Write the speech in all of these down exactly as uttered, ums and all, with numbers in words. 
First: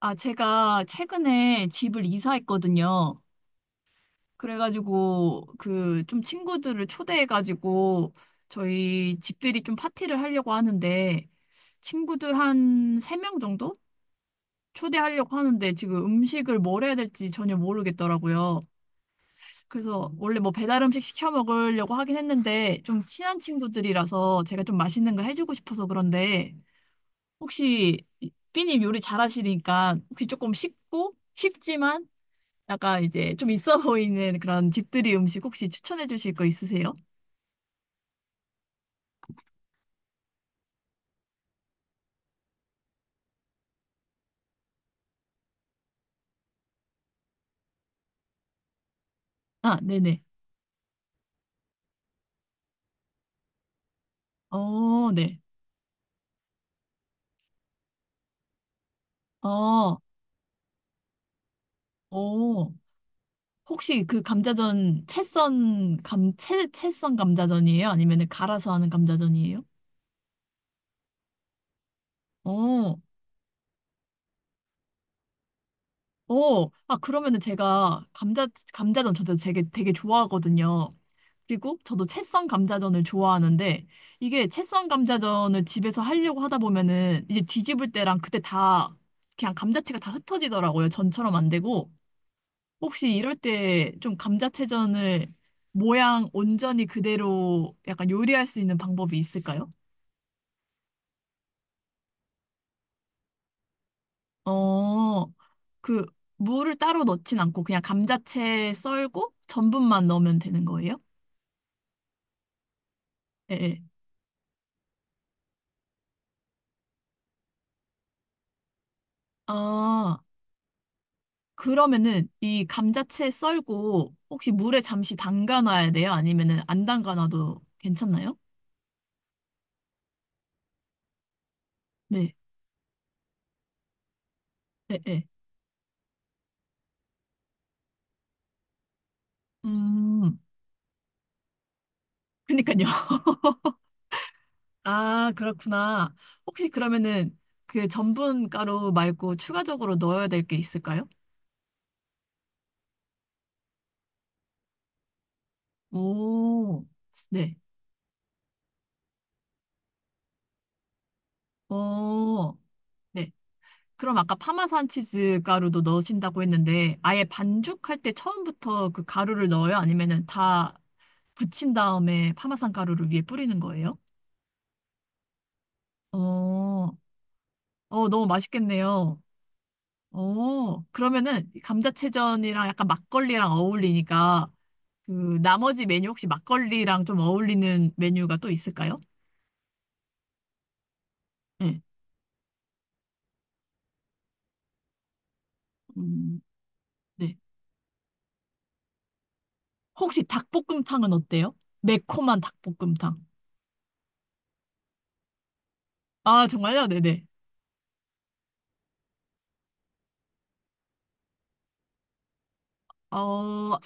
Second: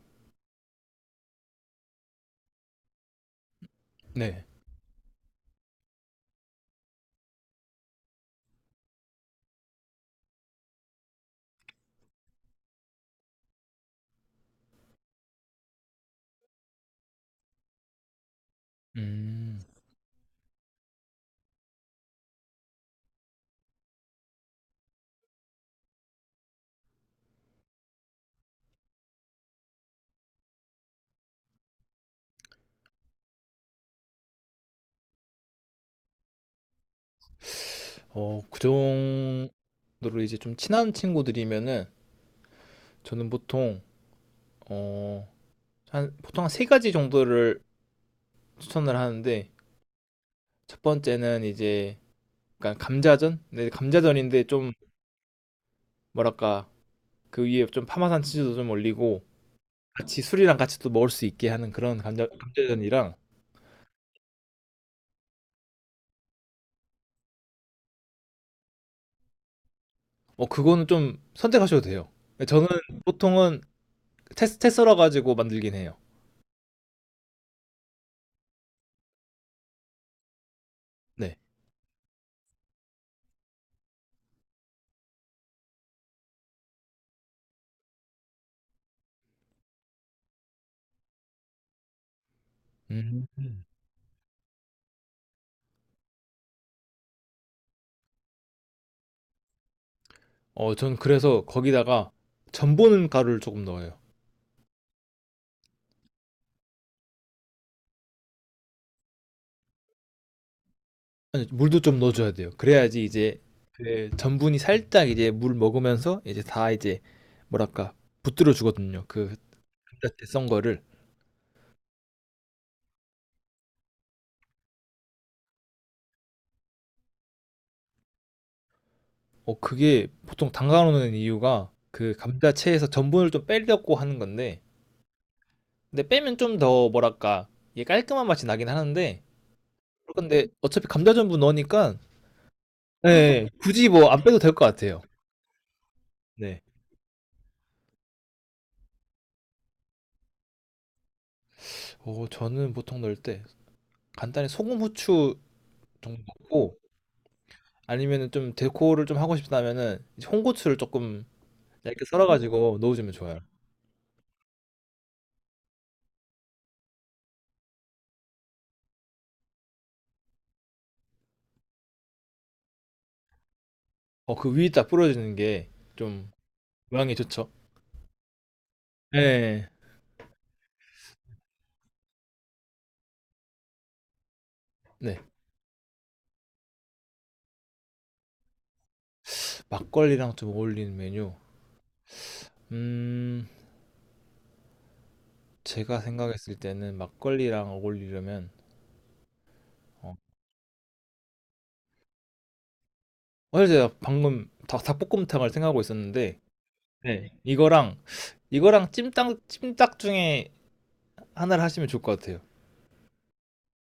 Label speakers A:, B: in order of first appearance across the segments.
A: 아, 제가 최근에 집을 이사했거든요.
B: 네.
A: 그래가지고, 그, 좀 친구들을 초대해가지고, 저희 집들이 좀 파티를 하려고 하는데, 친구들 한 세 명 정도? 초대하려고 하는데, 지금 음식을 뭘 해야 될지 전혀 모르겠더라고요.
B: 음.
A: 그래서, 원래 뭐 배달 음식 시켜 먹으려고 하긴 했는데, 좀 친한 친구들이라서 제가 좀 맛있는 거 해주고 싶어서 그런데, 혹시, 삐님 요리 잘하시니까, 혹시 조금 쉽고, 쉽지만, 약간 이제 좀 있어 보이는 그런 집들이 음식 혹시 추천해 주실 거 있으세요?
B: 어 그 정도로 이제 좀 친한 친구들이면은 저는 보통 어 한 보통 한 세 가지 정도를 추천을 하는데
A: 아, 네네.
B: 첫 번째는 이제 약간 감자전? 네 감자전인데 좀
A: 어, 네.
B: 뭐랄까 그 위에 좀 파마산 치즈도 좀 올리고
A: 어,
B: 같이 술이랑 같이 또 먹을 수 있게 하는 그런 감자
A: 오
B: 감자전이랑
A: 혹시 그 감자전 채썬 감, 채, 채썬 감자전이에요? 아니면은 갈아서 하는 감자전이에요?
B: 어 그거는 좀 선택하셔도 돼요. 예 저는
A: 어,
B: 보통은 채 채 썰어 가지고 만들긴 해요.
A: 오 아, 그러면은 제가 감자, 감자전 저도 되게, 되게 좋아하거든요.
B: 네.
A: 그리고 저도 채썬 감자전을 좋아하는데 이게 채썬 감자전을 집에서 하려고 하다 보면은 이제 뒤집을 때랑 그때 다 그냥 감자채가 다 흩어지더라고요. 전처럼 안 되고 혹시
B: 음.
A: 이럴 때 좀 감자채전을 모양 온전히 그대로 약간 요리할 수 있는 방법이 있을까요?
B: 어, 전 그래서 거기다가 전분 가루를 조금 넣어요.
A: 어, 그 물을 따로 넣진 않고 그냥 감자채 썰고 전분만 넣으면 되는 거예요?
B: 아니, 물도 좀 넣어줘야 돼요. 그래야지 이제
A: 예. 예.
B: 그 전분이 살짝 이제 물 먹으면서 이제 다 이제 뭐랄까 붙들어 주거든요. 그
A: 아.
B: 감자채 썬 거를.
A: 그러면은 이 감자채 썰고 혹시 물에 잠시 담가 놔야 돼요? 아니면은 안 담가 놔도 괜찮나요?
B: 어, 그게 보통 담가놓는 이유가 그
A: 네.
B: 감자채에서 전분을 좀 빼려고 하는 건데,
A: 네, 네.
B: 근데 빼면 좀 더 뭐랄까 이게 깔끔한 맛이 나긴 하는데,
A: 음.
B: 근데 어차피 감자 전분 넣으니까
A: 그니까요.
B: 네, 굳이 뭐 안 빼도 될 것 같아요.
A: 아, 그렇구나.
B: 네.
A: 혹시 그러면은 그 전분 가루 말고 추가적으로 넣어야 될 게 있을까요?
B: 어, 저는 보통 넣을 때 간단히 소금 후추 정도고
A: 오. 네.
B: 아니면은 좀 데코를 좀 하고 싶다면은 이제 홍고추를 조금 얇게
A: 오.
B: 썰어가지고 넣어주면
A: 네.
B: 좋아요.
A: 그럼 아까 파마산 치즈 가루도 넣으신다고 했는데 아예 반죽할 때 처음부터 그 가루를 넣어요? 아니면은 다 굳힌 다음에 파마산 가루를 위에 뿌리는 거예요?
B: 어, 그 위에 딱 뿌려주는 게
A: 어,
B: 좀 모양이 좋죠.
A: 어, 너무 맛있겠네요.
B: 네,
A: 어, 그러면은 감자채전이랑 약간 막걸리랑 어울리니까
B: 네.
A: 그 나머지 메뉴 혹시 막걸리랑 좀 어울리는 메뉴가 또 있을까요?
B: 막걸리랑 좀 어울리는 메뉴.
A: 네.
B: 음, 제가
A: 음,
B: 생각했을 때는
A: 네.
B: 막걸리랑 어울리려면 어,
A: 혹시 닭볶음탕은 어때요? 매콤한 닭볶음탕.
B: 사실 제가 방금 닭, 닭볶음탕을 생각하고 있었는데
A: 아, 정말요? 네네.
B: 네, 이거랑 이거랑 찜닭 찜닭 중에 하나를 하시면 좋을 것 같아요.
A: 어,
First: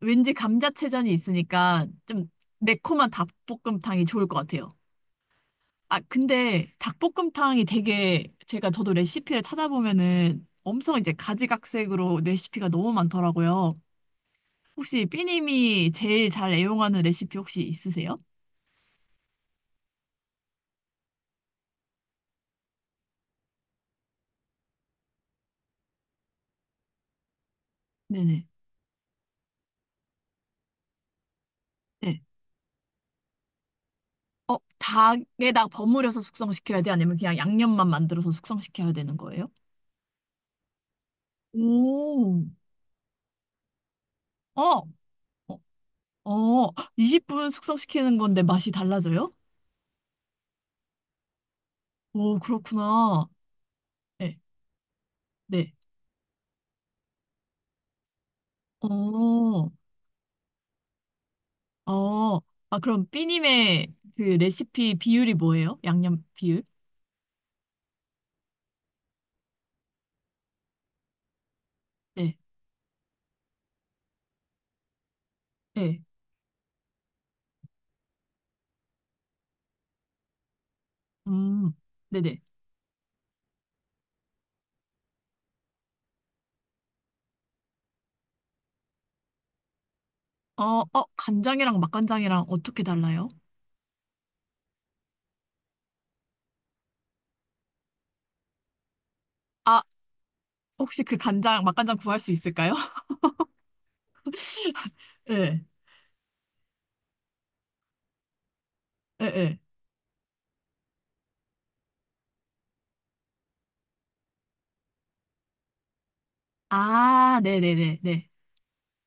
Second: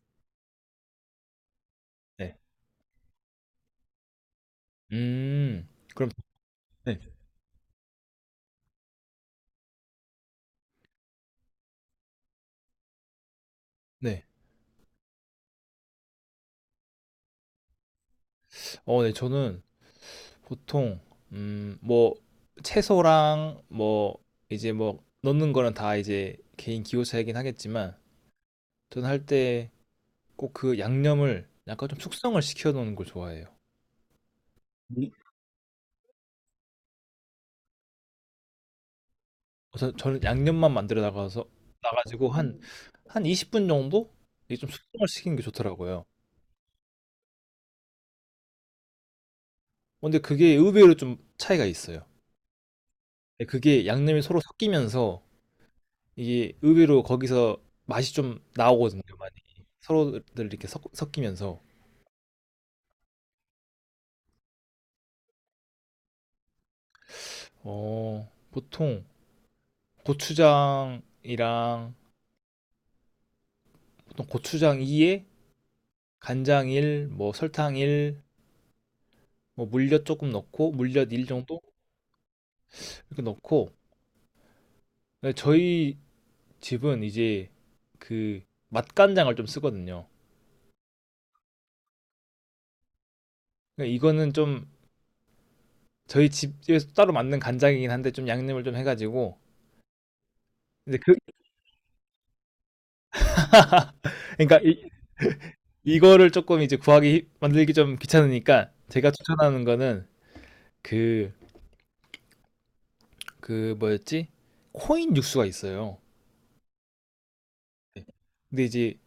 A: 왠지 감자채전이 있으니까 좀
B: 네.
A: 매콤한 닭볶음탕이 좋을 것 같아요.
B: 음,
A: 아,
B: 그럼
A: 근데
B: 네,
A: 닭볶음탕이 되게 제가 저도 레시피를 찾아보면은 엄청 이제 가지각색으로 레시피가 너무 많더라고요.
B: 네.
A: 혹시 삐님이 제일 잘 애용하는 레시피 혹시 있으세요?
B: 어, 네, 저는 보통 음, 뭐 채소랑 뭐 이제 뭐 넣는 거는 다 이제 개인 기호 차이긴 하겠지만
A: 네네.
B: 저는 할 때 꼭 그 양념을 약간 좀
A: 네.
B: 숙성을 시켜 놓는 걸 좋아해요.
A: 어,
B: 음.
A: 닭에다 버무려서 숙성시켜야 돼? 아니면 그냥 양념만 만들어서 숙성시켜야 되는 거예요?
B: 그래서 저는 양념만 만들어 나가서 나가지고
A: 오,
B: 한 한 이십 분 정도 이게 좀
A: 어,
B: 숙성을 시키는 게
A: 어,
B: 좋더라고요.
A: 어, 이십 분 숙성시키는 건데 맛이 달라져요?
B: 근데 그게 의외로 좀 차이가 있어요.
A: 오, 그렇구나.
B: 근데 그게 양념이
A: 네,
B: 서로 섞이면서
A: 네.
B: 이게 의외로 거기서 맛이 좀 나오거든요, 많이.
A: 어,
B: 서로들 이렇게 섞, 섞이면서.
A: 어, 아, 그럼 삐님의 그 레시피 비율이 뭐예요? 양념 비율?
B: 어, 보통 고추장이랑
A: 네,
B: 보통 고추장 이에
A: 네,
B: 간장 일, 뭐 설탕 일, 뭐 물엿 조금 넣고 물엿 일 정도
A: 음, 네네.
B: 이렇게 넣고 근데 저희 집은 이제 그 맛간장을 좀 쓰거든요.
A: 어, 어, 간장이랑 맛간장이랑 어떻게 달라요?
B: 그러니까 이거는 좀 저희 집에서 따로 만든 간장이긴 한데 좀 양념을 좀 해가지고
A: 아,
B: 근데
A: 혹시
B: 그
A: 그 간장, 맛간장 구할 수 있을까요?
B: 그러니까 이,
A: 네,
B: 이거를 조금 이제 구하기 만들기 좀 귀찮으니까 제가
A: 네, 네.
B: 추천하는 거는 그 그 뭐였지? 코인 육수가 있어요.
A: 아, 네네네,
B: 네.
A: 네.
B: 근데 이제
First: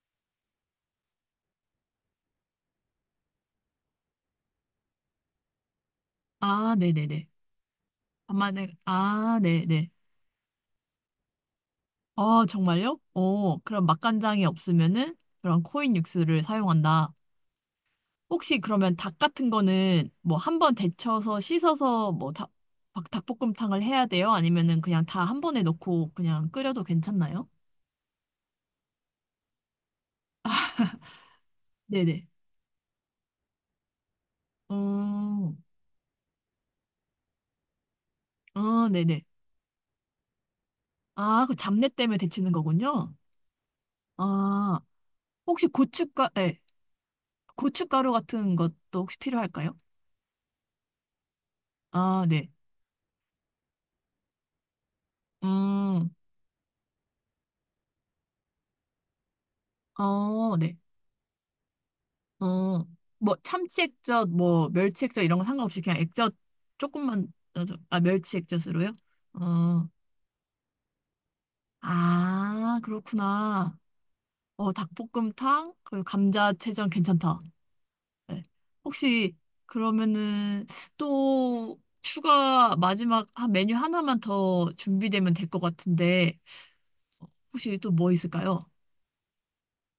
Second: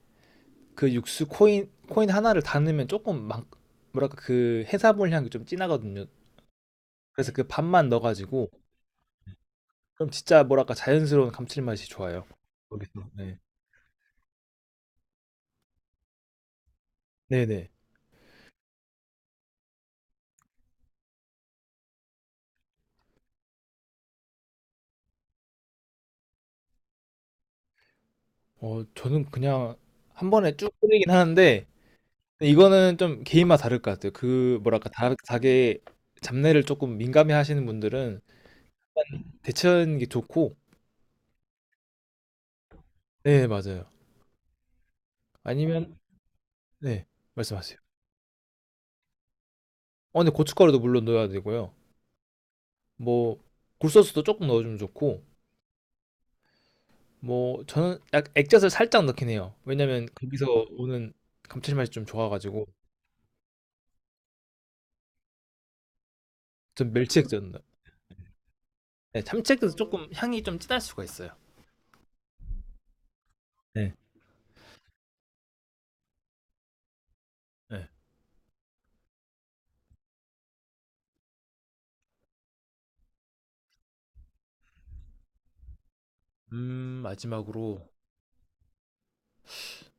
B: 그 육수 코인 코인 하나를 다 넣으면 조금 막 뭐랄까 그 해산물 향이 좀 진하거든요.
A: 아, 네네네.
B: 그래서 그 반만
A: 아
B: 넣어가지고
A: 만에 아, 네네.
B: 그럼 진짜 뭐랄까 자연스러운 감칠맛이 좋아요.
A: 어,
B: 거기서
A: 정말요?
B: 네.
A: 어, 그럼 맛간장이 없으면은 그런 코인 육수를 사용한다.
B: 네네.
A: 혹시 그러면 닭 같은 거는 뭐 한 번 데쳐서 씻어서 뭐 닭, 막 닭볶음탕을 해야 돼요? 아니면은 그냥 다 한 번에 넣고 그냥 끓여도 괜찮나요?
B: 어 저는 그냥 한 번에 쭉 끓이긴 하는데
A: 네네.
B: 이거는 좀 개인마다 다를 것 같아요. 그 뭐랄까 다,
A: 음,
B: 닭의 잡내를 조금 민감해 하시는 분들은
A: 아, 네네.
B: 데치는 게 좋고
A: 아, 그 잡내 때문에 데치는 거군요.
B: 네 맞아요.
A: 아, 혹시
B: 아니면
A: 고춧가, 네,
B: 네 말씀하세요.
A: 고춧가루 같은 것도 혹시 필요할까요?
B: 어 근데 고춧가루도 물론 넣어야 되고요.
A: 아, 네.
B: 뭐 굴소스도 조금 넣어주면 좋고
A: 음,
B: 뭐 저는 약 액젓을 살짝 넣긴 해요. 왜냐면 거기서
A: 어, 네.
B: 오는 감칠맛이 좀 좋아가지고
A: 어, 뭐 참치액젓, 뭐 멸치액젓 이런 거 상관없이 그냥 액젓
B: 전 멸치
A: 조금만,
B: 액젓 넣어요.
A: 넣어줘. 아, 멸치액젓으로요?
B: 네, 참치 액젓
A: 어.
B: 조금 향이 좀 진할 수가 있어요.
A: 아, 그렇구나.
B: 네.
A: 어, 닭볶음탕, 그리고 감자채전 괜찮다.
B: 네.
A: 네. 혹시 그러면은 또 추가 마지막 한 메뉴 하나만 더 준비되면 될 것 같은데
B: 음
A: 혹시
B: 마지막으로
A: 또 뭐 있을까요?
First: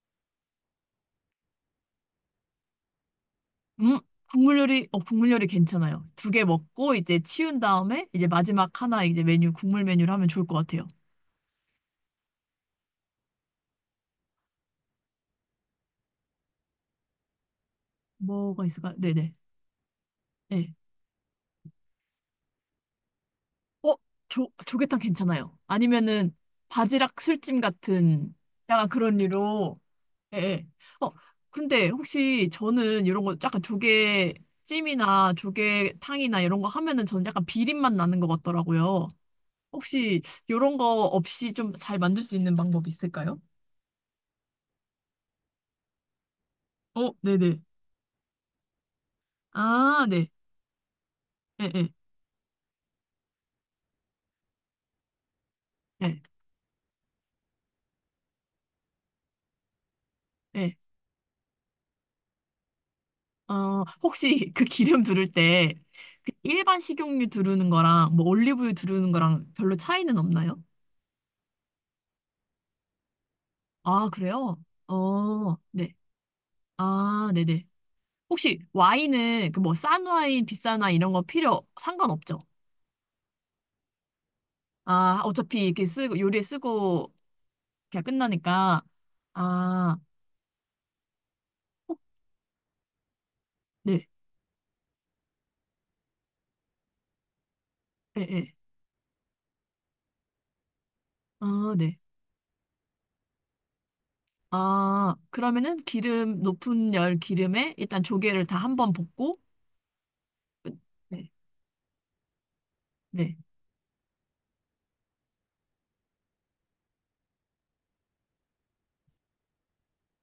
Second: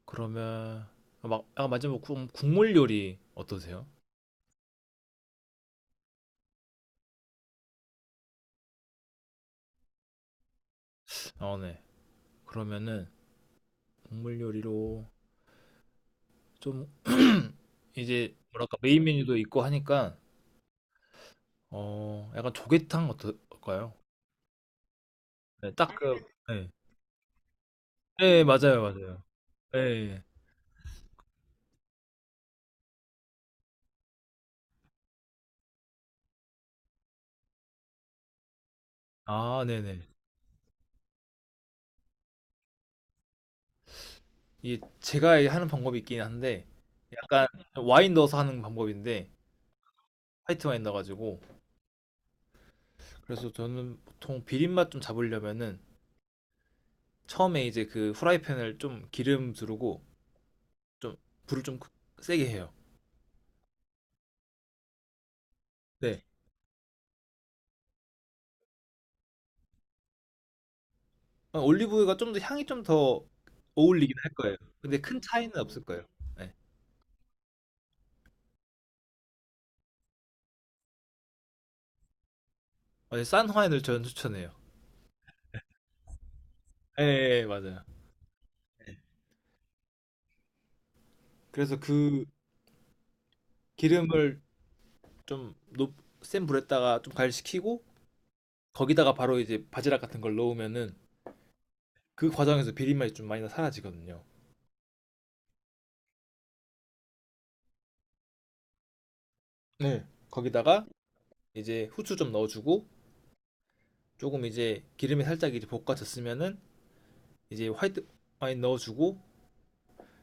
B: 그러면 아, 막 아, 마지막 국, 국물 요리 어떠세요?
A: 음, 국물 요리, 어, 국물 요리 괜찮아요. 두 개 먹고 이제 치운 다음에 이제 마지막 하나 이제 메뉴, 국물 메뉴를 하면 좋을 것 같아요.
B: 아 네. 그러면은 국물 요리로 좀 이제
A: 뭐가
B: 뭐랄까
A: 있을까요?
B: 메인
A: 네네.
B: 메뉴도 있고 하니까
A: 네.
B: 어 약간 조개탕 어떨까요?
A: 어? 조, 조개탕 괜찮아요.
B: 네, 딱 그,
A: 아니면은
B: 네.
A: 바지락 술찜 같은
B: 네, 맞아요,
A: 약간 그런
B: 맞아요.
A: 류로.
B: 네.
A: 예. 예. 어, 근데 혹시 저는 이런 거 약간 조개찜이나 조개탕이나 이런 거 하면은 저는 약간 비린맛 나는 것 같더라고요.
B: 아, 네네.
A: 혹시 이런 거 없이 좀 잘 만들 수 있는 방법 있을까요?
B: 이게 제가 하는 방법이 있긴 한데,
A: 어,
B: 약간
A: 네네.
B: 와인 넣어서 하는 방법인데,
A: 아, 네.
B: 화이트 와인 넣어가지고.
A: 예, 예,
B: 그래서 저는 보통 비린맛 좀 잡으려면은,
A: 예,
B: 처음에 이제 그 후라이팬을 좀 기름 두르고,
A: 예.
B: 좀, 불을 좀 세게 해요.
A: 어, 혹시 그 기름 두를 때
B: 네.
A: 그 일반 식용유 두르는 거랑 뭐 올리브유 두르는 거랑 별로 차이는 없나요?
B: 어, 올리브유가 좀 더 향이 좀 더
A: 아,
B: 어울리긴 할
A: 그래요?
B: 거예요. 근데 큰
A: 어,
B: 차이는 없을
A: 네.
B: 거예요. 네.
A: 아, 네네. 혹시 와인은 그 뭐 싼 와인, 비싼 와인 이런 거 필요 상관없죠?
B: 어, 싼 와인을 저는 추천해요.
A: 아, 어차피 이렇게 쓰고 요리에
B: 예,
A: 쓰고
B: 예, 예, 맞아요.
A: 그냥 끝나니까. 아,
B: 그래서
A: 혹
B: 그
A: 네.
B: 기름을 좀높센 불에다가 좀 가열시키고
A: 예, 예.
B: 거기다가 바로 이제 바지락 같은 걸 넣으면은
A: 아, 네.
B: 그 과정에서 비린 맛이 좀 많이 다 사라지거든요.
A: 아, 그러면은 기름 높은 열 기름에 일단 조개를 다 한번 볶고
B: 네.
A: 끝.
B: 거기다가
A: 네.
B: 이제 후추 좀 넣어주고
A: 네.
B: 조금 이제 기름에 살짝 이제 볶아졌으면은 이제 화이트 와인 넣어주고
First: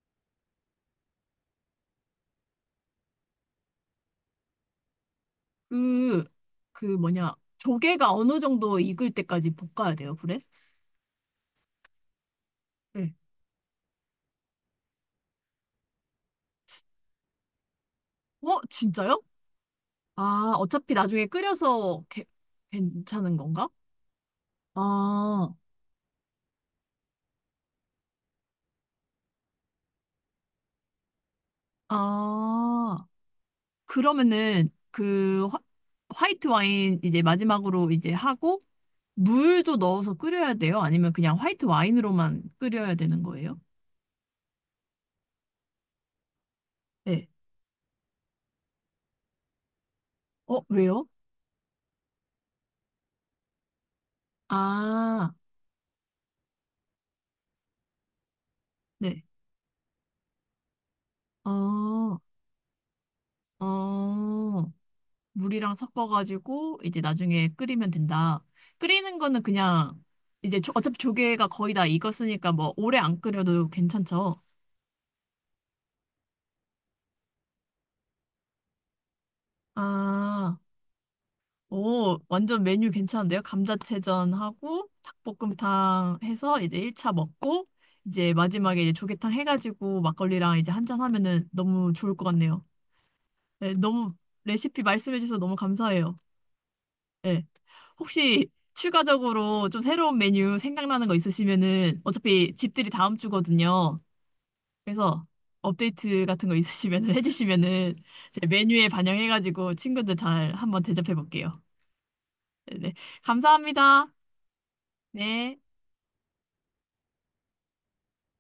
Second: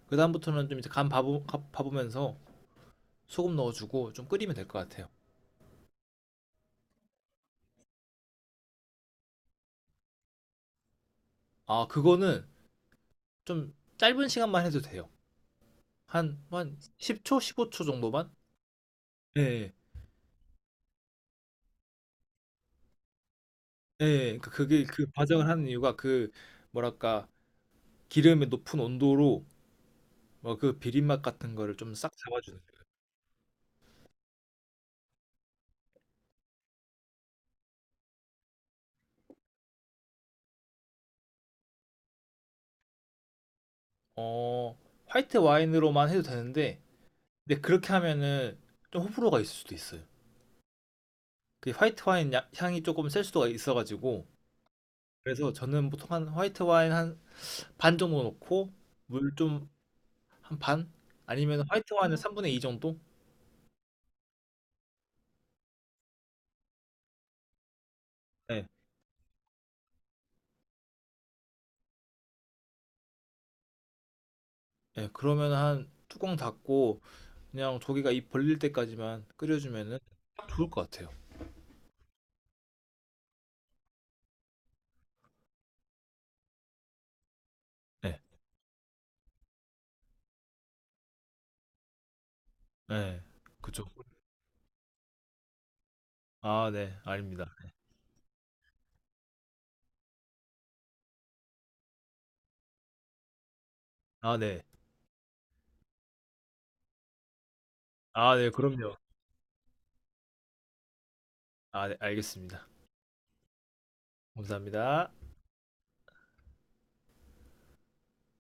B: 그 다음부터는 좀 이제 간 봐보, 가- 봐보면서 소금 넣어주고 좀 끓이면 될 것 같아요.
A: 그 그 뭐냐? 조개가 어느 정도 익을 때까지 볶아야 돼요, 불에?
B: 아 그거는
A: 네.
B: 좀 짧은 시간만 해도 돼요. 한 한 십 초, 십오 초 정도만?
A: 어, 진짜요?
B: 예, 예.
A: 아, 어차피 나중에 끓여서 게- 괜찮은 건가?
B: 예. 그러니까 그게 그 과정을
A: 아,
B: 하는 이유가 그 뭐랄까 기름의 높은 온도로 뭐 그 비린맛 같은 거를 좀 싹 잡아주는 거예요.
A: 아. 그러면은 그 화, 화이트 와인 이제 마지막으로 이제 하고 물도 넣어서 끓여야 돼요? 아니면 그냥 화이트 와인으로만 끓여야 되는 거예요?
B: 어, 화이트 와인으로만 해도 되는데
A: 네.
B: 근데 그렇게 하면은 좀 호불호가 있을 수도 있어요.
A: 어, 왜요?
B: 그 화이트 와인 야- 향이 조금 셀 수도 있어가지고
A: 아,
B: 그래서 저는 보통 한 화이트 와인 한 반 정도 넣고
A: 네.
B: 물 좀 한 반? 아니면 화이트 와인은
A: 어,
B: 삼분의 이 정도?
A: 어. 물이랑 섞어가지고 이제 나중에 끓이면 된다.
B: 네.
A: 끓이는 거는 그냥 이제 조- 어차피 조개가 거의 다 익었으니까 뭐 오래 안 끓여도 괜찮죠?
B: 예, 그러면 한 뚜껑 닫고 그냥 조개가 입 벌릴 때까지만 끓여주면은 딱
A: 아,
B: 좋을 것 같아요.
A: 오, 완전 메뉴 괜찮은데요? 감자채전하고 닭볶음탕 해서 이제 일 차 먹고
B: 네.
A: 이제 마지막에 이제 조개탕 해가지고 막걸리랑 이제 한잔 하면은 너무 좋을 것 같네요.
B: 네.
A: 네,
B: 그죠.
A: 너무 레시피 말씀해주셔서 너무 감사해요.
B: 아, 네.
A: 네.
B: 아닙니다.
A: 혹시 추가적으로 좀 새로운 메뉴 생각나는 거 있으시면은 어차피 집들이 다음 주거든요.
B: 아 네.
A: 그래서 업데이트 같은 거 있으시면은 해주시면은
B: 아
A: 제
B: 네
A: 메뉴에
B: 그럼요.
A: 반영해가지고 친구들 잘 한번 대접해 볼게요.
B: 아 네 알겠습니다.
A: 네. 감사합니다.
B: 감사합니다.
A: 네.